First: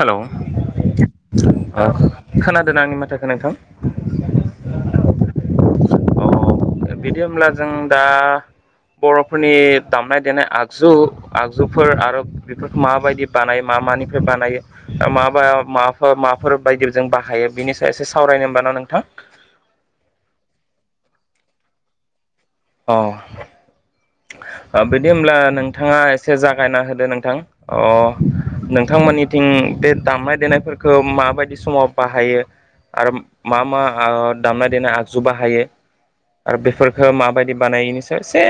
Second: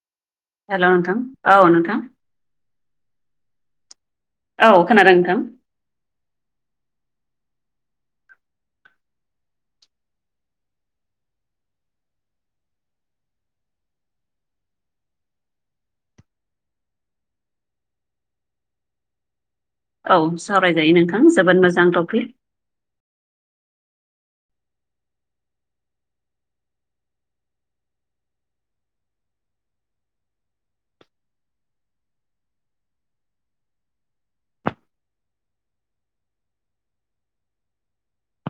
Hello hello नोंथां औ ओ नोंथां खोना दों आंनि माथोखौ नोंथां औ खोनादों नोंथां अ बिदि होमब्ला जों दा बर'फोरनि दामनाय देनाय आगजु आगजुफोर आरो बेफोरखौ माबायदि बानायो मा? मानिफ्राय बानायो माबा माबाफोर माफोर बायदिजों बाहायो बिनि सायाव एसे सावरायनो होमब्ला न नोंथां नोंथां औ सावरायजायो नोंथां जोबोद मोजां टपिक अ बिदि होमब्ला नोंथाङा एसे जागायना होदो नोंथां अ नोंथांमोननि थिं ओम बे दामनाय देनायफोरखौ माबादि समाव बाहायो आरो मा मा ओ दामनाय देनाय आगजु बाहायो आरो बेफोरखौ माबादि बानायो बेनि सायाव एसे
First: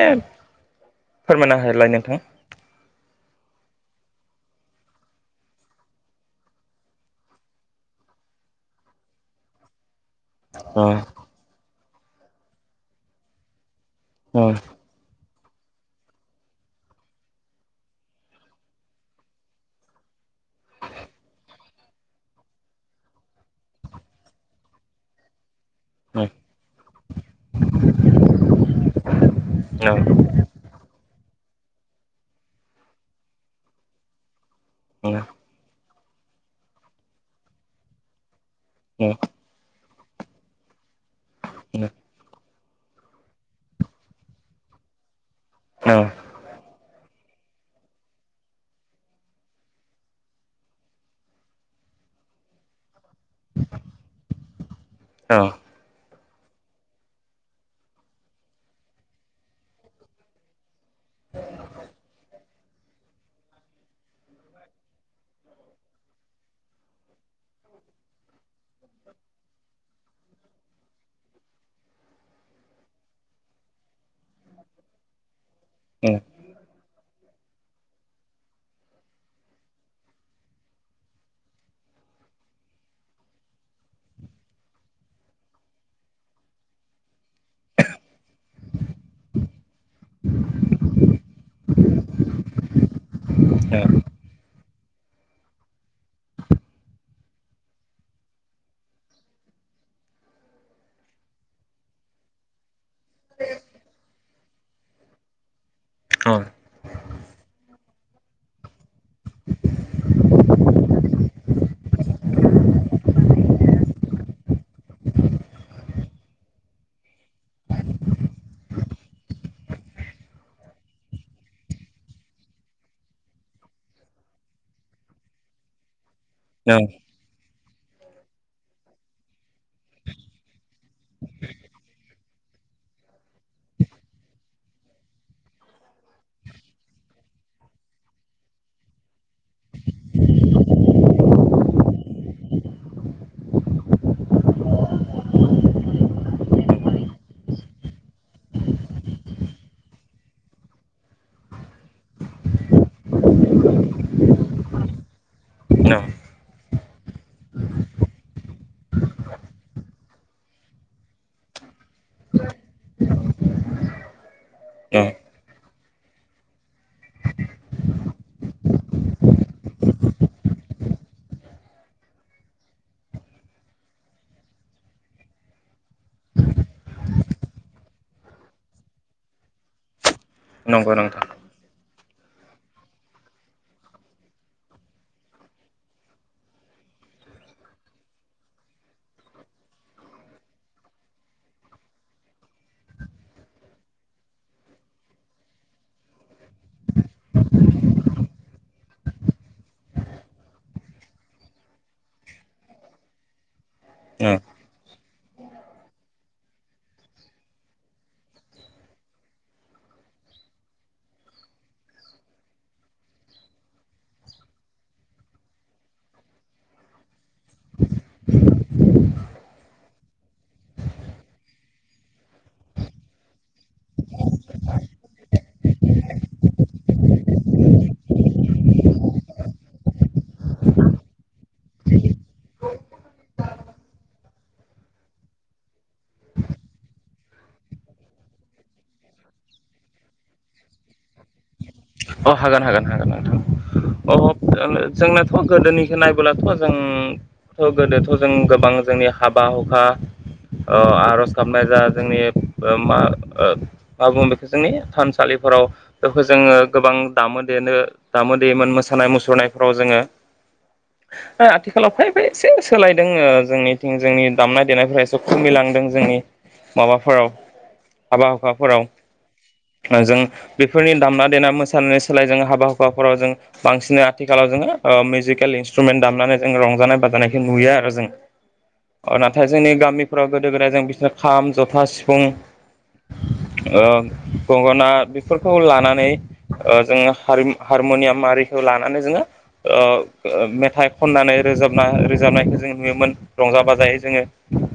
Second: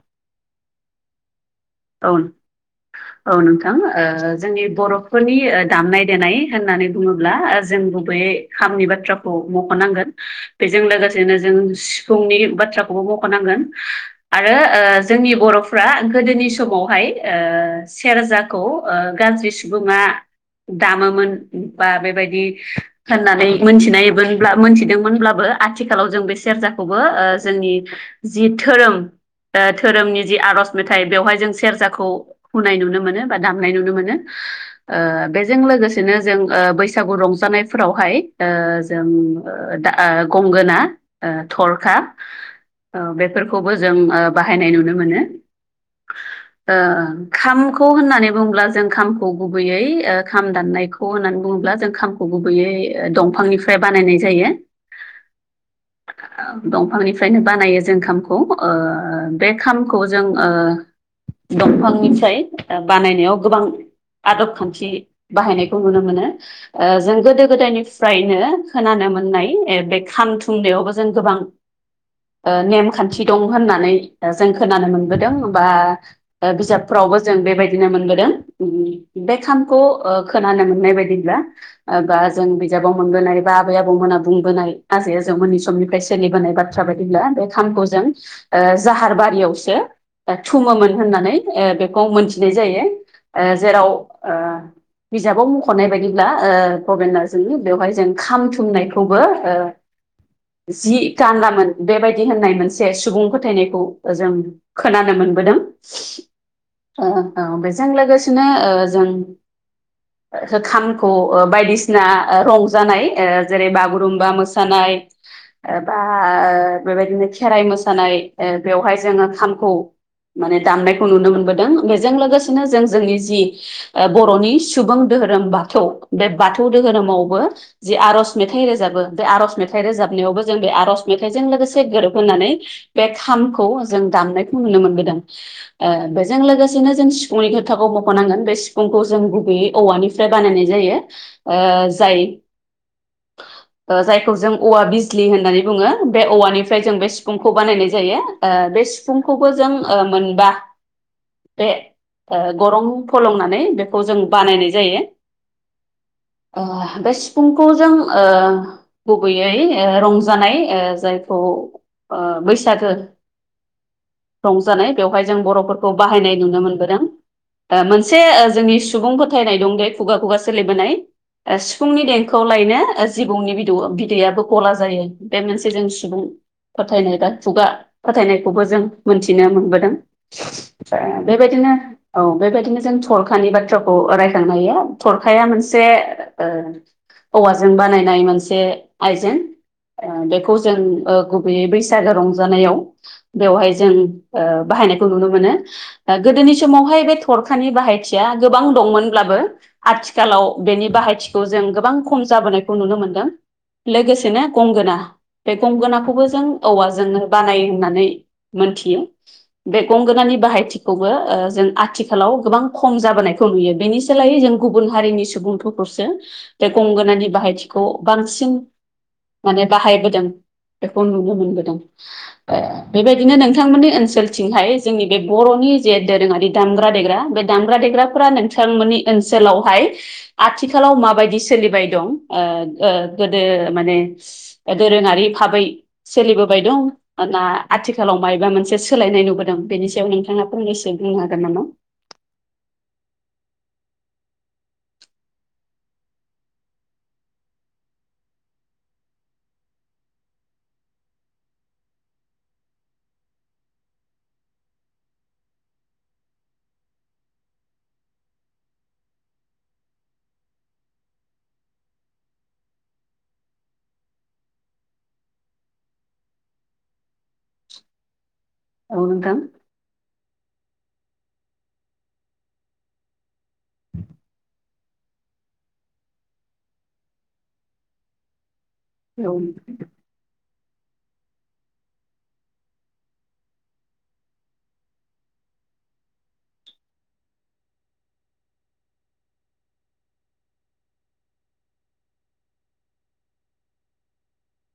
फोरमायना होलाय औ नोंथां औ नोंथां ओ जोंनि बर'फोरनि ओ दामनाय देनाय होननानै बुङोब्ला जों गुबैयै खामनि बाथ्राखौ मख'नांगोन बेजों लोगोसेनो जों सिफुंनि बाथ्राखौबो मख'नांगोन आरो ओ जोंनि बर'फ्रा गोदोनि सु समावहाय ओ सेरजाखौ गाज्रि सुबुङा दामोमोन बा बेबायदि होननानै मोनथिनायमोनब्ला मोनथिदोंमोनब्लाबो आथिखालाव जों बे सेरजाखौबो ओ जोंनि जि धोरोम ओ धोरोमनि जि आर'ज मेथाइ बेवहाय जों सेरजाखौ हुनाय नुनो मोनो बा दामनाय नुनो मोनो ओ बेजों लोगोसे सेनो जों बैसागु रंजानायफोरावहाय जों दा ओ गंगोना थरखा बेफोरखौबो जों बाहायनाय नुनो मोनो औ ओ खामखौ होननानै बुङोब्ला जों खामखौ गुबैयै ओ खाम दाननायखौ होननानै बुङोब्ला गुबैयै दंफांनिफ्राय बानायनाय जायो। दंफांनिफ्रायनो बानायो जों खामखौ बे खामखौ जों ओ दंफांनिफ्राय बानायनायाव गोबां आदब खान्थि बाहायनायखौ नुनो मोनो जों ओ गोदो गोदायनिफ्रायनो खोनानो मोननाय बे खाम थुमनायावबो जों गोबां ओ नेमखान्थि दं होननानै जों खोनानो मोनबोदों बा बिजाबफ्रावबो जों बेबायदिनो मोनबोदों बे खामखौ ओ खोनानो मोननाय बायदिब्ला ओ बा जों बिजाबाव मोनबोनाय बा आबै आबौमोना बुंबोनाय आजै आजौ मोननि समनिफ्राय सोलिबोनाय बाथ्रा बायदिब्ला खामखौ जों जाहार बारियावसो थुमो होननानै बेखौ मोनथिनाय जायो ओ जेराव ओ बिजाबाव मख'नाय बादिब्ला ओ भबेन नार्जिनि बेवहाय जों खाम थुमनायखौबो ओ जि गानामोन बेबायदि होननाय मोनसे सुबुं फोथायनायखौ जों खोनानो मोनबोदों ओ बेजों लोगोसेनो ओ जों खामखौ ओ बायदिसिना रंजानाय जेरै ओ बागुरुम्बा मोसानाय [unintelligible] ओ बा ओ बेबायदिनो खेराइ मोसानाय ओ बेवहाय जोङो खामखौ माने दामनायखौ नुनो मोनबोदों बेजों लोगोसेनो जों जोंनि जि बर'नि सुबुं दोहोरोम बाथौ बे बाथौ धोहोरोमावबो जि आरज मेथाइ रोजाबो बे आरज मेथाइ रोजाबनायावबो जों बे आरज मेथाइजों लोगोसे गोरोबनानै बे खामखौ जों दामनायखौ नुनो मोनबोदों बेजों लोगोसेनो जों सिफुंनि खोथाखौ मखनांगोन बे सिफुंखौ जों बे औवानिफ्राय बानायनाय जायो ओ जाय [inaudible] ओ जायखौ जों औवा बिजलि होननानै बुङो बे औवानिफ्राय जों बे सिफुंखौ बानायनाय जायो ओ बे सिफुंखौबो जों ओ मोनबा बे गरं फोलंनानै बेखौ जों बानायनाय जायो। औ बे सिफुंखौ जों गुबैयै रंजानाय ओ जायखौ बैसागो [inaudible] रंजानाय बेवहाय जों बर'फोरखौ बाहायनाय नुनो मोनबोदों। मोनसे जोंनि सुबुं फोथायनाय दं दे खुगा खुगा सोलिबोनाय। ओ सिफुंनि देंखोआव लायनो जिबौनि बिदौ बिदैयाबो गला जायो बे मोनसे जों सुबुं फोथायनाय दा खुगा फाथायनायखौबो जों मोनथिनो मोनबोदों नंगौ ओ नोंथां बेबायदिनो औ बेबायदिनो जों थरखानि बाथ्राखौ रायखांनो हायो थरखाया मोनसे ओ औवाजों बानायनाय मोनसे आइजें बेखौ जों गुबैयै बैसागो रंजानायाव बेवहाय जों बाहायनायखौ नुनो मोनो गोदोनि समावहाय बे थरखानि बाहायथिया गोबां दंमोनब्लाबो आथिखालाव बेनि बाहायथिखौ जों गोबां खम जाबोनायखौ नुनो मोनदों। लोगोसेनो गंगोना बे गंगोनाखौबो जों औवाजोंनो बानाय होननानै मोनथियो बे गंगोनानि बाहायथिखौबो ओ जों आथिखालाव गोबां खम जाबोनायखौ नुयो बेनि सोलायै जों गुबुन हारिनि सुबुंफोरखौसो जे गंगोनानि बाहायथिखौ बांसिन माने बाहायबोदों बेखौ नुनो मोनबोदों ओ बेबायदि बिदिनो नोंथांमोननि ओनसोलथिंहाय जोंनि बे बर'नि जे दोरोङारि दामग्रा देग्रा बे दामग्रा देग्रा नोंथांमोननि ओनसोलावहाय आथिखालाव माबायदि सोलिबाय दं ओ गोदो माने दोरोङारि भाबै सोलिबोबाय दं ना आथिखाल लाव मायबा मोनसे सोलायनाय नुबोदों बेनि सायाव नोंथाङा फंनैसो बुंनो हागोन नामा? अ हागोन हागोन हागोन नोंथां। अह जोंनाथ गोदोनिखौ नायबोलाथ जों गोदोथ जों गोबां जोंनि हाबा हुखा ओ आरज गाबनाय जा जोंनि ओ मा मा बुङो बेखौ ओ जोंनि थानसालिफोर फोराव बेखौ जोङो गोबां दामो देनो दामो देमोन मोसानाय मुसुरनायफ्राव जोङो आथिखालाव फाय फाय एसे सोलायदों जोंनिथिं जोंनि दामनाय देनायफोरा एसे खम जोंनि माबाफोराव हाबा फोराव औ नोंथां जों बेफोरनि दामना देना मोसा सायानै सोलाय जों हाबा हुखाफोराव जों बांसिन आथिखालाव जोङोह मिउजिकेल इन्स्ट्रुमेन्ट दामनानै जों रं रानाय बानायखौ नुयो आरो जों औ नाथाय जोंनि गामिफोराव गोदाय जों बिसोर खाम जथा सिफुं ओ गंगना बेफोरखौ लानानै ओ जोङो हारमनियाम आरिखौ लानानै जोङो ओ मेथाइ खननानै रोजाबना रोजाबनायखौ जों नुयोमोन रंजा बाजायै जोङो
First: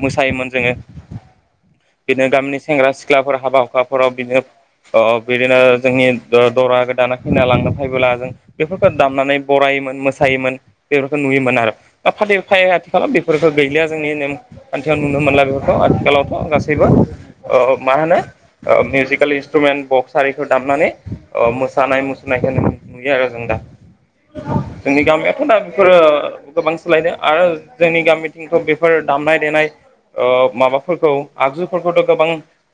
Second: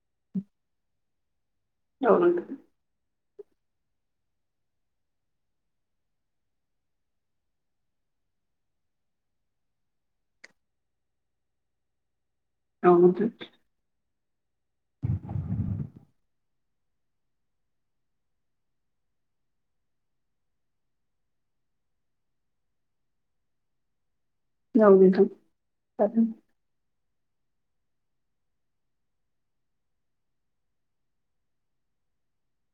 मोसायोमोन जोङो। औ बिदिनो नोंथां गामिनि सेंग्रा सिख्लाफोर हाबा हुखाफोराव बिदिनो ओ बिदिनो जोंनि दरा दाना फैना लांनो फैबोला जों बेफोरखौ दामनानै बरायोमोन मोसायोमोन बेफोरखौ नु योमोन आरो [unintelligible] औ आथिखालाव नोंथां बेफोरफोरखौ गैलिया जोंनि नेम खान्थियाव नुनो मोनला बेफोरखौ आथिखालावथ गासैबो ओ गासैबो मा होनो ओ मिउजिकेल इन्सट्रुमेन्ट बक्स आरिखौ दामनानै अ मोसानाय मुसुरनायखौ नुयो आरो जों दा। औ जोंनि नोंथां गामियाथ दा बेफोरो गोबां सोलायनो आरो जोंनि गामिथिंखौ बेफोर दामनाय देनाय ओ माबाफोरखौ आगजुफोरखौथ गोबां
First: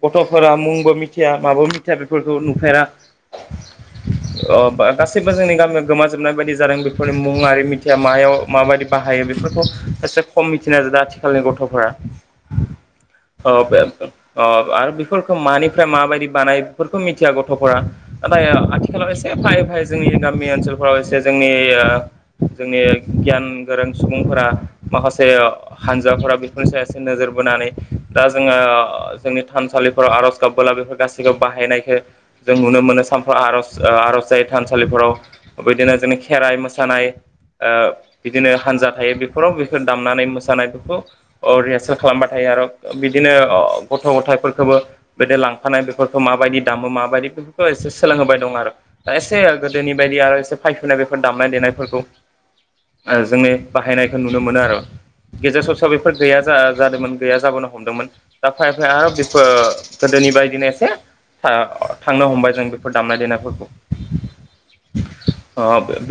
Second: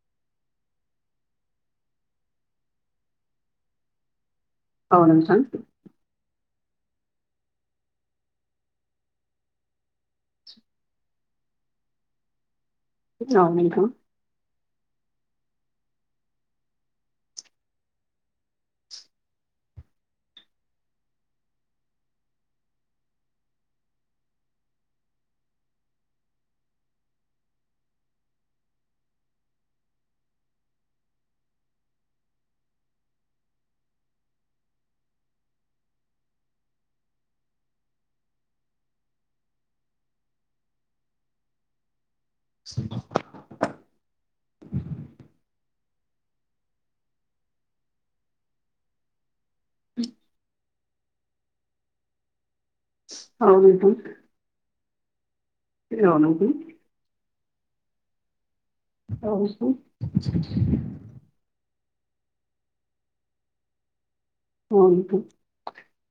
गथ'फोरा मुंबो मिथिया माबो मिथिया बेफोरखौ नुफेरा अ औ गासैबो नोंथां जोंनि गामियाव गोम जोबनाय बायदि जादों बेफोरनि मुङि मिथिया मायाव माबायदि बाहायो बेफोरखौ एसे खम मिथिनाय जादों आथिखाल औ नोंथां [unintelligible] फोरखौ मानिफ्राय माबायदि बानाय बेफोरखौ मिथिया गथ'फोरा। नाथाय आथिखालाव एसे फायै फायै जोंनि गामि ओनसोलफोराव एसे जोंनि जोंनि गियान गोरों सुबुंफोरा माखासे हानजाफोरा बेफोरनि सायाव एसे नोजोर बोनानै दा जोङो जोंनि थानसालिफोराव आरज गाबबोला बेफोर गासैखौबो बाहायनायखौ जों नुनो मोनो। मोनो सानफ्र आरज आरज जायो थानसालिफोराव ओ बिदिनो जोंनि खेराइ मोसानाय ओ बिदिनो हानजा थायो बेफोराव बेखौ दामनानै मोसानाय बेफोरखौ रिहा खालामबा थायो आरो बिदिनो गथ' गथायफोर खौबो बिदि लांफानाय बेफोरखौ माबायदि दामो माबायदि एसे सोलोंहोबाय दं आरोा एसे गोदोनि बायदि आरो एसे फैफैनाय बेफोर दामनाय देनायफोरखौ [inaudible] जोंनि औ नोंथां औ नोंथां औ बाहायनायखौ नुनो मोनो आरो गेजेर ससेायाव बेफोर नोंथां गैया जादोंमोन गैया जाबोनो हमदोंमोन दा फैयै फैयै आरो बेफोर गोदोनि बायदिनो एसे ओ थांनो हमबाय जों बेफोर दामनाय देनायफोरखौ अ औ नोंथां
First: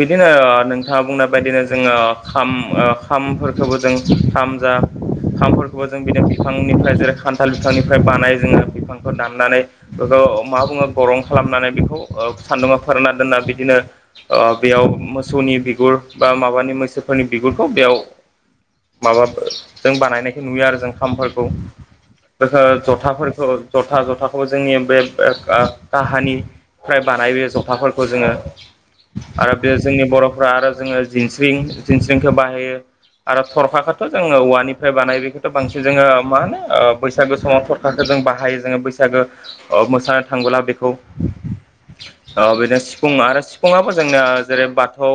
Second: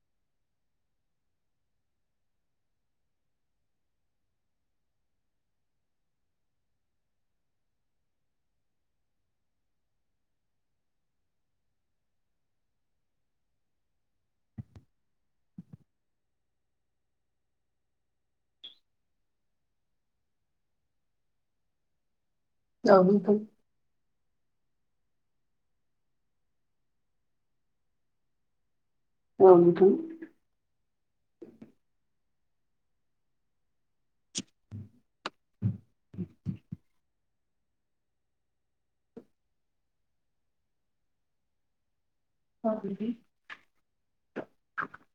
बिदिनो ओ बिदिनो नोंथाङा बुंनाय बायदिनो जोङो खाम खामफोरखौबो जों खाम जा खामफोरखौबो जों बिदिनो बिफांनिफ्राय जेरै खान्थाल बिफांनिफ्राय बानाय जोङो बिफांखौ दाननानै अ अ मा बुङो गरं खालामनानै बेखौ सान्दा फोरना दोन्ना बिदिनो बेयाव मोसौनि बिगुर बा माबानि मैसोफोरनि बिगुरखौ बेयाव। माबा जों बानायनायखौ नुयो आरो जों खामफोरखौ। औ नोंथां जथाफोरखौ जथा जथाखौ जोंनि बे काहानिफ्राय बानायो जफाफोरखौ जोङो। औ आरो बे नोंथां जोंनि बर'फ्रा आरो जोङो जिनस्रिं जिनस्रिंखौ बाहायो आरो थरखाखौ थ जोङो औ ववानिफ्राय बानाय बेखौथ बांसिन जोङो मा होनो? बैसागो समाव सरखारखौ जों बाहायो जोङो बैसागो मोसानो थाङोबोला बे। खौ औ बिदिनो सिफुं आरो सिफुाबो जोंना जेरै बाथौ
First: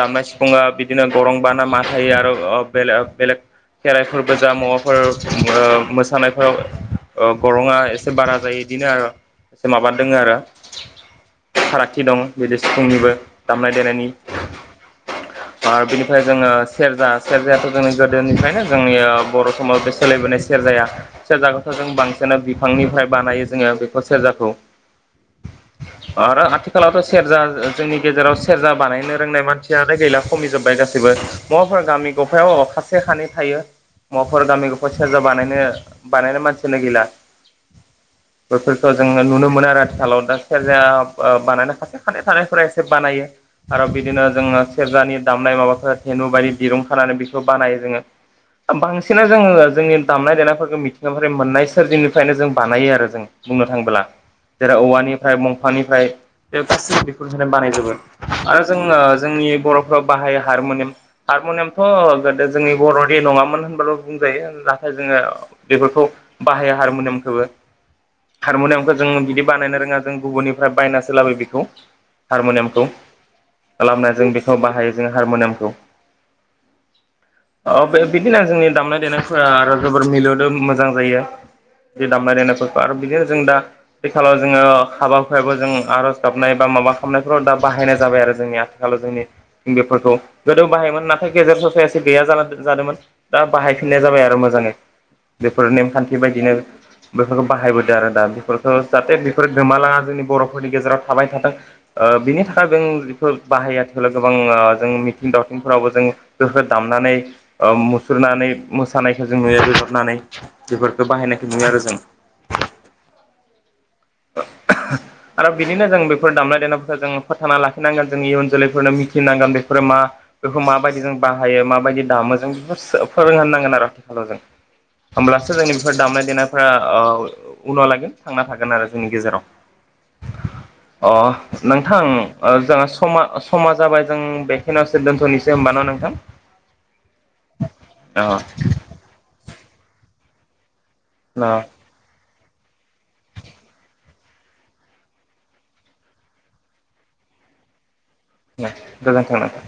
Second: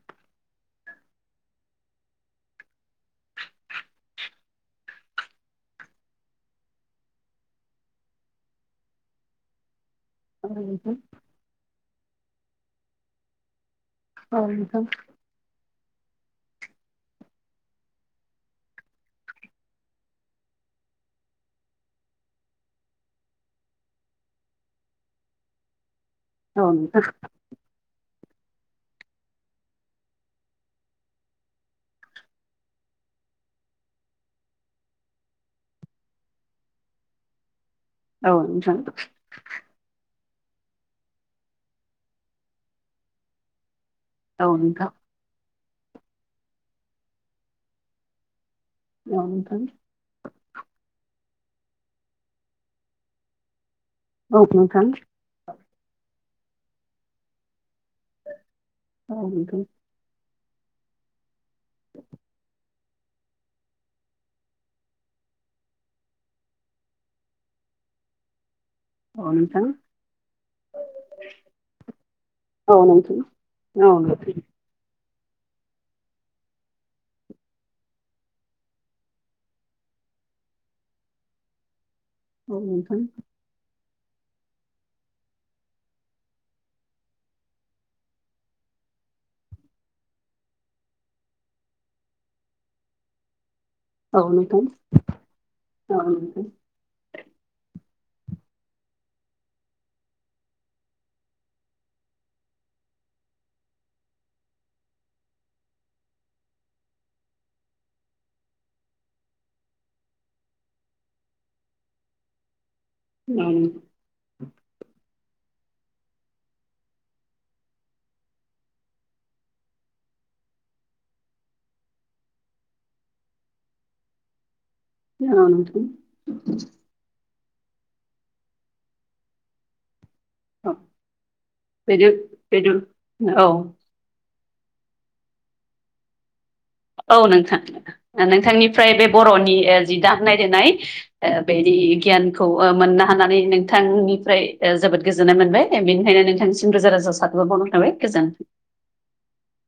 दामनाय सिफुङा बि बिदिनो गरं बाना मा थायो आरो बेले बेलेग खेराइफोरबो जा मुवाफोर मोसानायफोराव गरंङा एसे बारा जायो बिदिनो आरो एसे माबा। नोंथां फारागथि दं बिदि सि फुंनिबो दामनाय। देनायनि औ। आरो बिनिफ्राय जोङो सेरजा सेरजायाथ जोंनि गोदोनिफ्रायनो जोंनि बर' समाव बे सोलायबोनाय सेरजा। सेरजाया सेरजाखौथ जों बांसिनानो बिफांनिफ्राय बानायो जोङो बेखौ सेरजाखौ। आरो औ आथिखालावथ नोंथां सेरजा जोंनि गेजेराव सेरजा बानायनो रोंनाय मानसियालाय गैला खमिजोब्बाय गासैबो माबाफोर गामि गफायाव सासे। सानै थायो मुवाफोर गामिफ सेरजा बानायनो बानायनाय मानसियानो गैला। औ नोंथां औ नोंथां बेफोरखौ जोङो नुनो मोनो आरो खालाव दा सेरजाया बानायनाय खासे खानै थानायफोरा एसे बानायो। आरो बिदिनो जोङो औ सेरजानि दामनाय माबाफोर धेनु बायदि दिरुं खानानै बेखौ बानायो जोङो। बांसिना नोंथां जोङो जोंनि दामनाय-देनाय फोरखो मिथिगानिफाय मोननाय सोरजिंनिफ्रायनो जों बानायो आरो जों बुंनो थाङोब्ला। औ जेराव नोंथां औवानिफ्राय दंफांनिफ्राय बे गासैबो बेफोरमुवाखौ बाहायनाय जायोमोन। आरो जोङो औ जोंनि नोंथां बर'फ्राव बाहायो हारमुनियाम हारमनियामथ' गोदो जोंनि। बर'नि नङामोन होनबाबो बुंजायो नाथाय जोङो बेफोरखौ बाहायो हारमुनियामखोबो। हारमुनियामखौ जों औ बिदि नोंथां बानायनो रोङा जों गुबुननिफ्राय बायनासो लाबोयो बेखौ औ हारमनियामखौ। नोंथां औ नोंथां खालामनाय जों बेखौ बाहायो जों हारमुनियामखौ [inaudible] औ बिदिनो जोंनि दामनाय देनायफोरा आरो जोबोर मिलौदो मोजां जायो। बे दामनाय औ नोंथां औ देनायफोरखौ आरो नोंथां बिदिनो जों दा। आथिखालाव जोङो हाबा हुायाबो जों आर'ज गाबनाय बा माबा खालामनायफ्राव दा बाहायनाय जाबाय आरो जोंनि आथिखालाव। जोंनि बेफोरखौ गोदो बाहायोमोन नाथाय गेजेर ससे एसे गैया जादोंमोन दा। बाहायफिननाय औ नोंथां जाबाय औ आरो मोजाङै बेफोर नेमखान्थि बायदिनो। बेफोरखौ बाहायबोदो आरो दा बेफोर खौ जाहाथे बेफोर गोमालाङा जोंनि बर'फोरनि गेजेराव थाबाय थाथों ओ बिनि थाखाय जोंफोर बा आहाइ [unintelligible] आथिखालाव गोबां जों मिथिं दावथिंफोरावबो जों गोहो दामनानै मुसुरनानै मोसानायखो जों नुयो बिहरनानै बेफोरखौ बाहायनायखौ नुयो आरो जों। [inaudible] [inaudible] आरो बिदिनो जों बेफोर दामनाय देनायफोरखौ जों फोथांना लाखिनांगोन जों इयुन जोलैफोरनो मिथिनांगोन बेफोरो मा। बेखौ माबायदि जों बाहायो माबायदि दामो जों बेखौ फोरोंहोनांगोन आरो आथिखालाव जों औ होमब्लासो जोंनि नोंथां बेफोर दामनाय देनायफ्रा उनाव लागोन थांना थागोन आरो। जोंनि गेजेराव औ अ नोंथां बेदों ओ बेदों जोंहा समा औ समा जाबाय जों बेखनोवसो दोनथ'निसै होनबाना नोंथां। औ नोंथां अ नोंथांनिफ्राय बे बर'नि जि दामनाय देनाय ओ बेेनि गियान खौ मोननो हानानै नोंथांनिफ्राय ओ जोबोद गोजोननाय मोनबाय बेनिखायनो नोंथांसिम रोजा रोजा साबा यखर बावनाय थाबाय। गोजोन्थों गोजोनथों नोंथां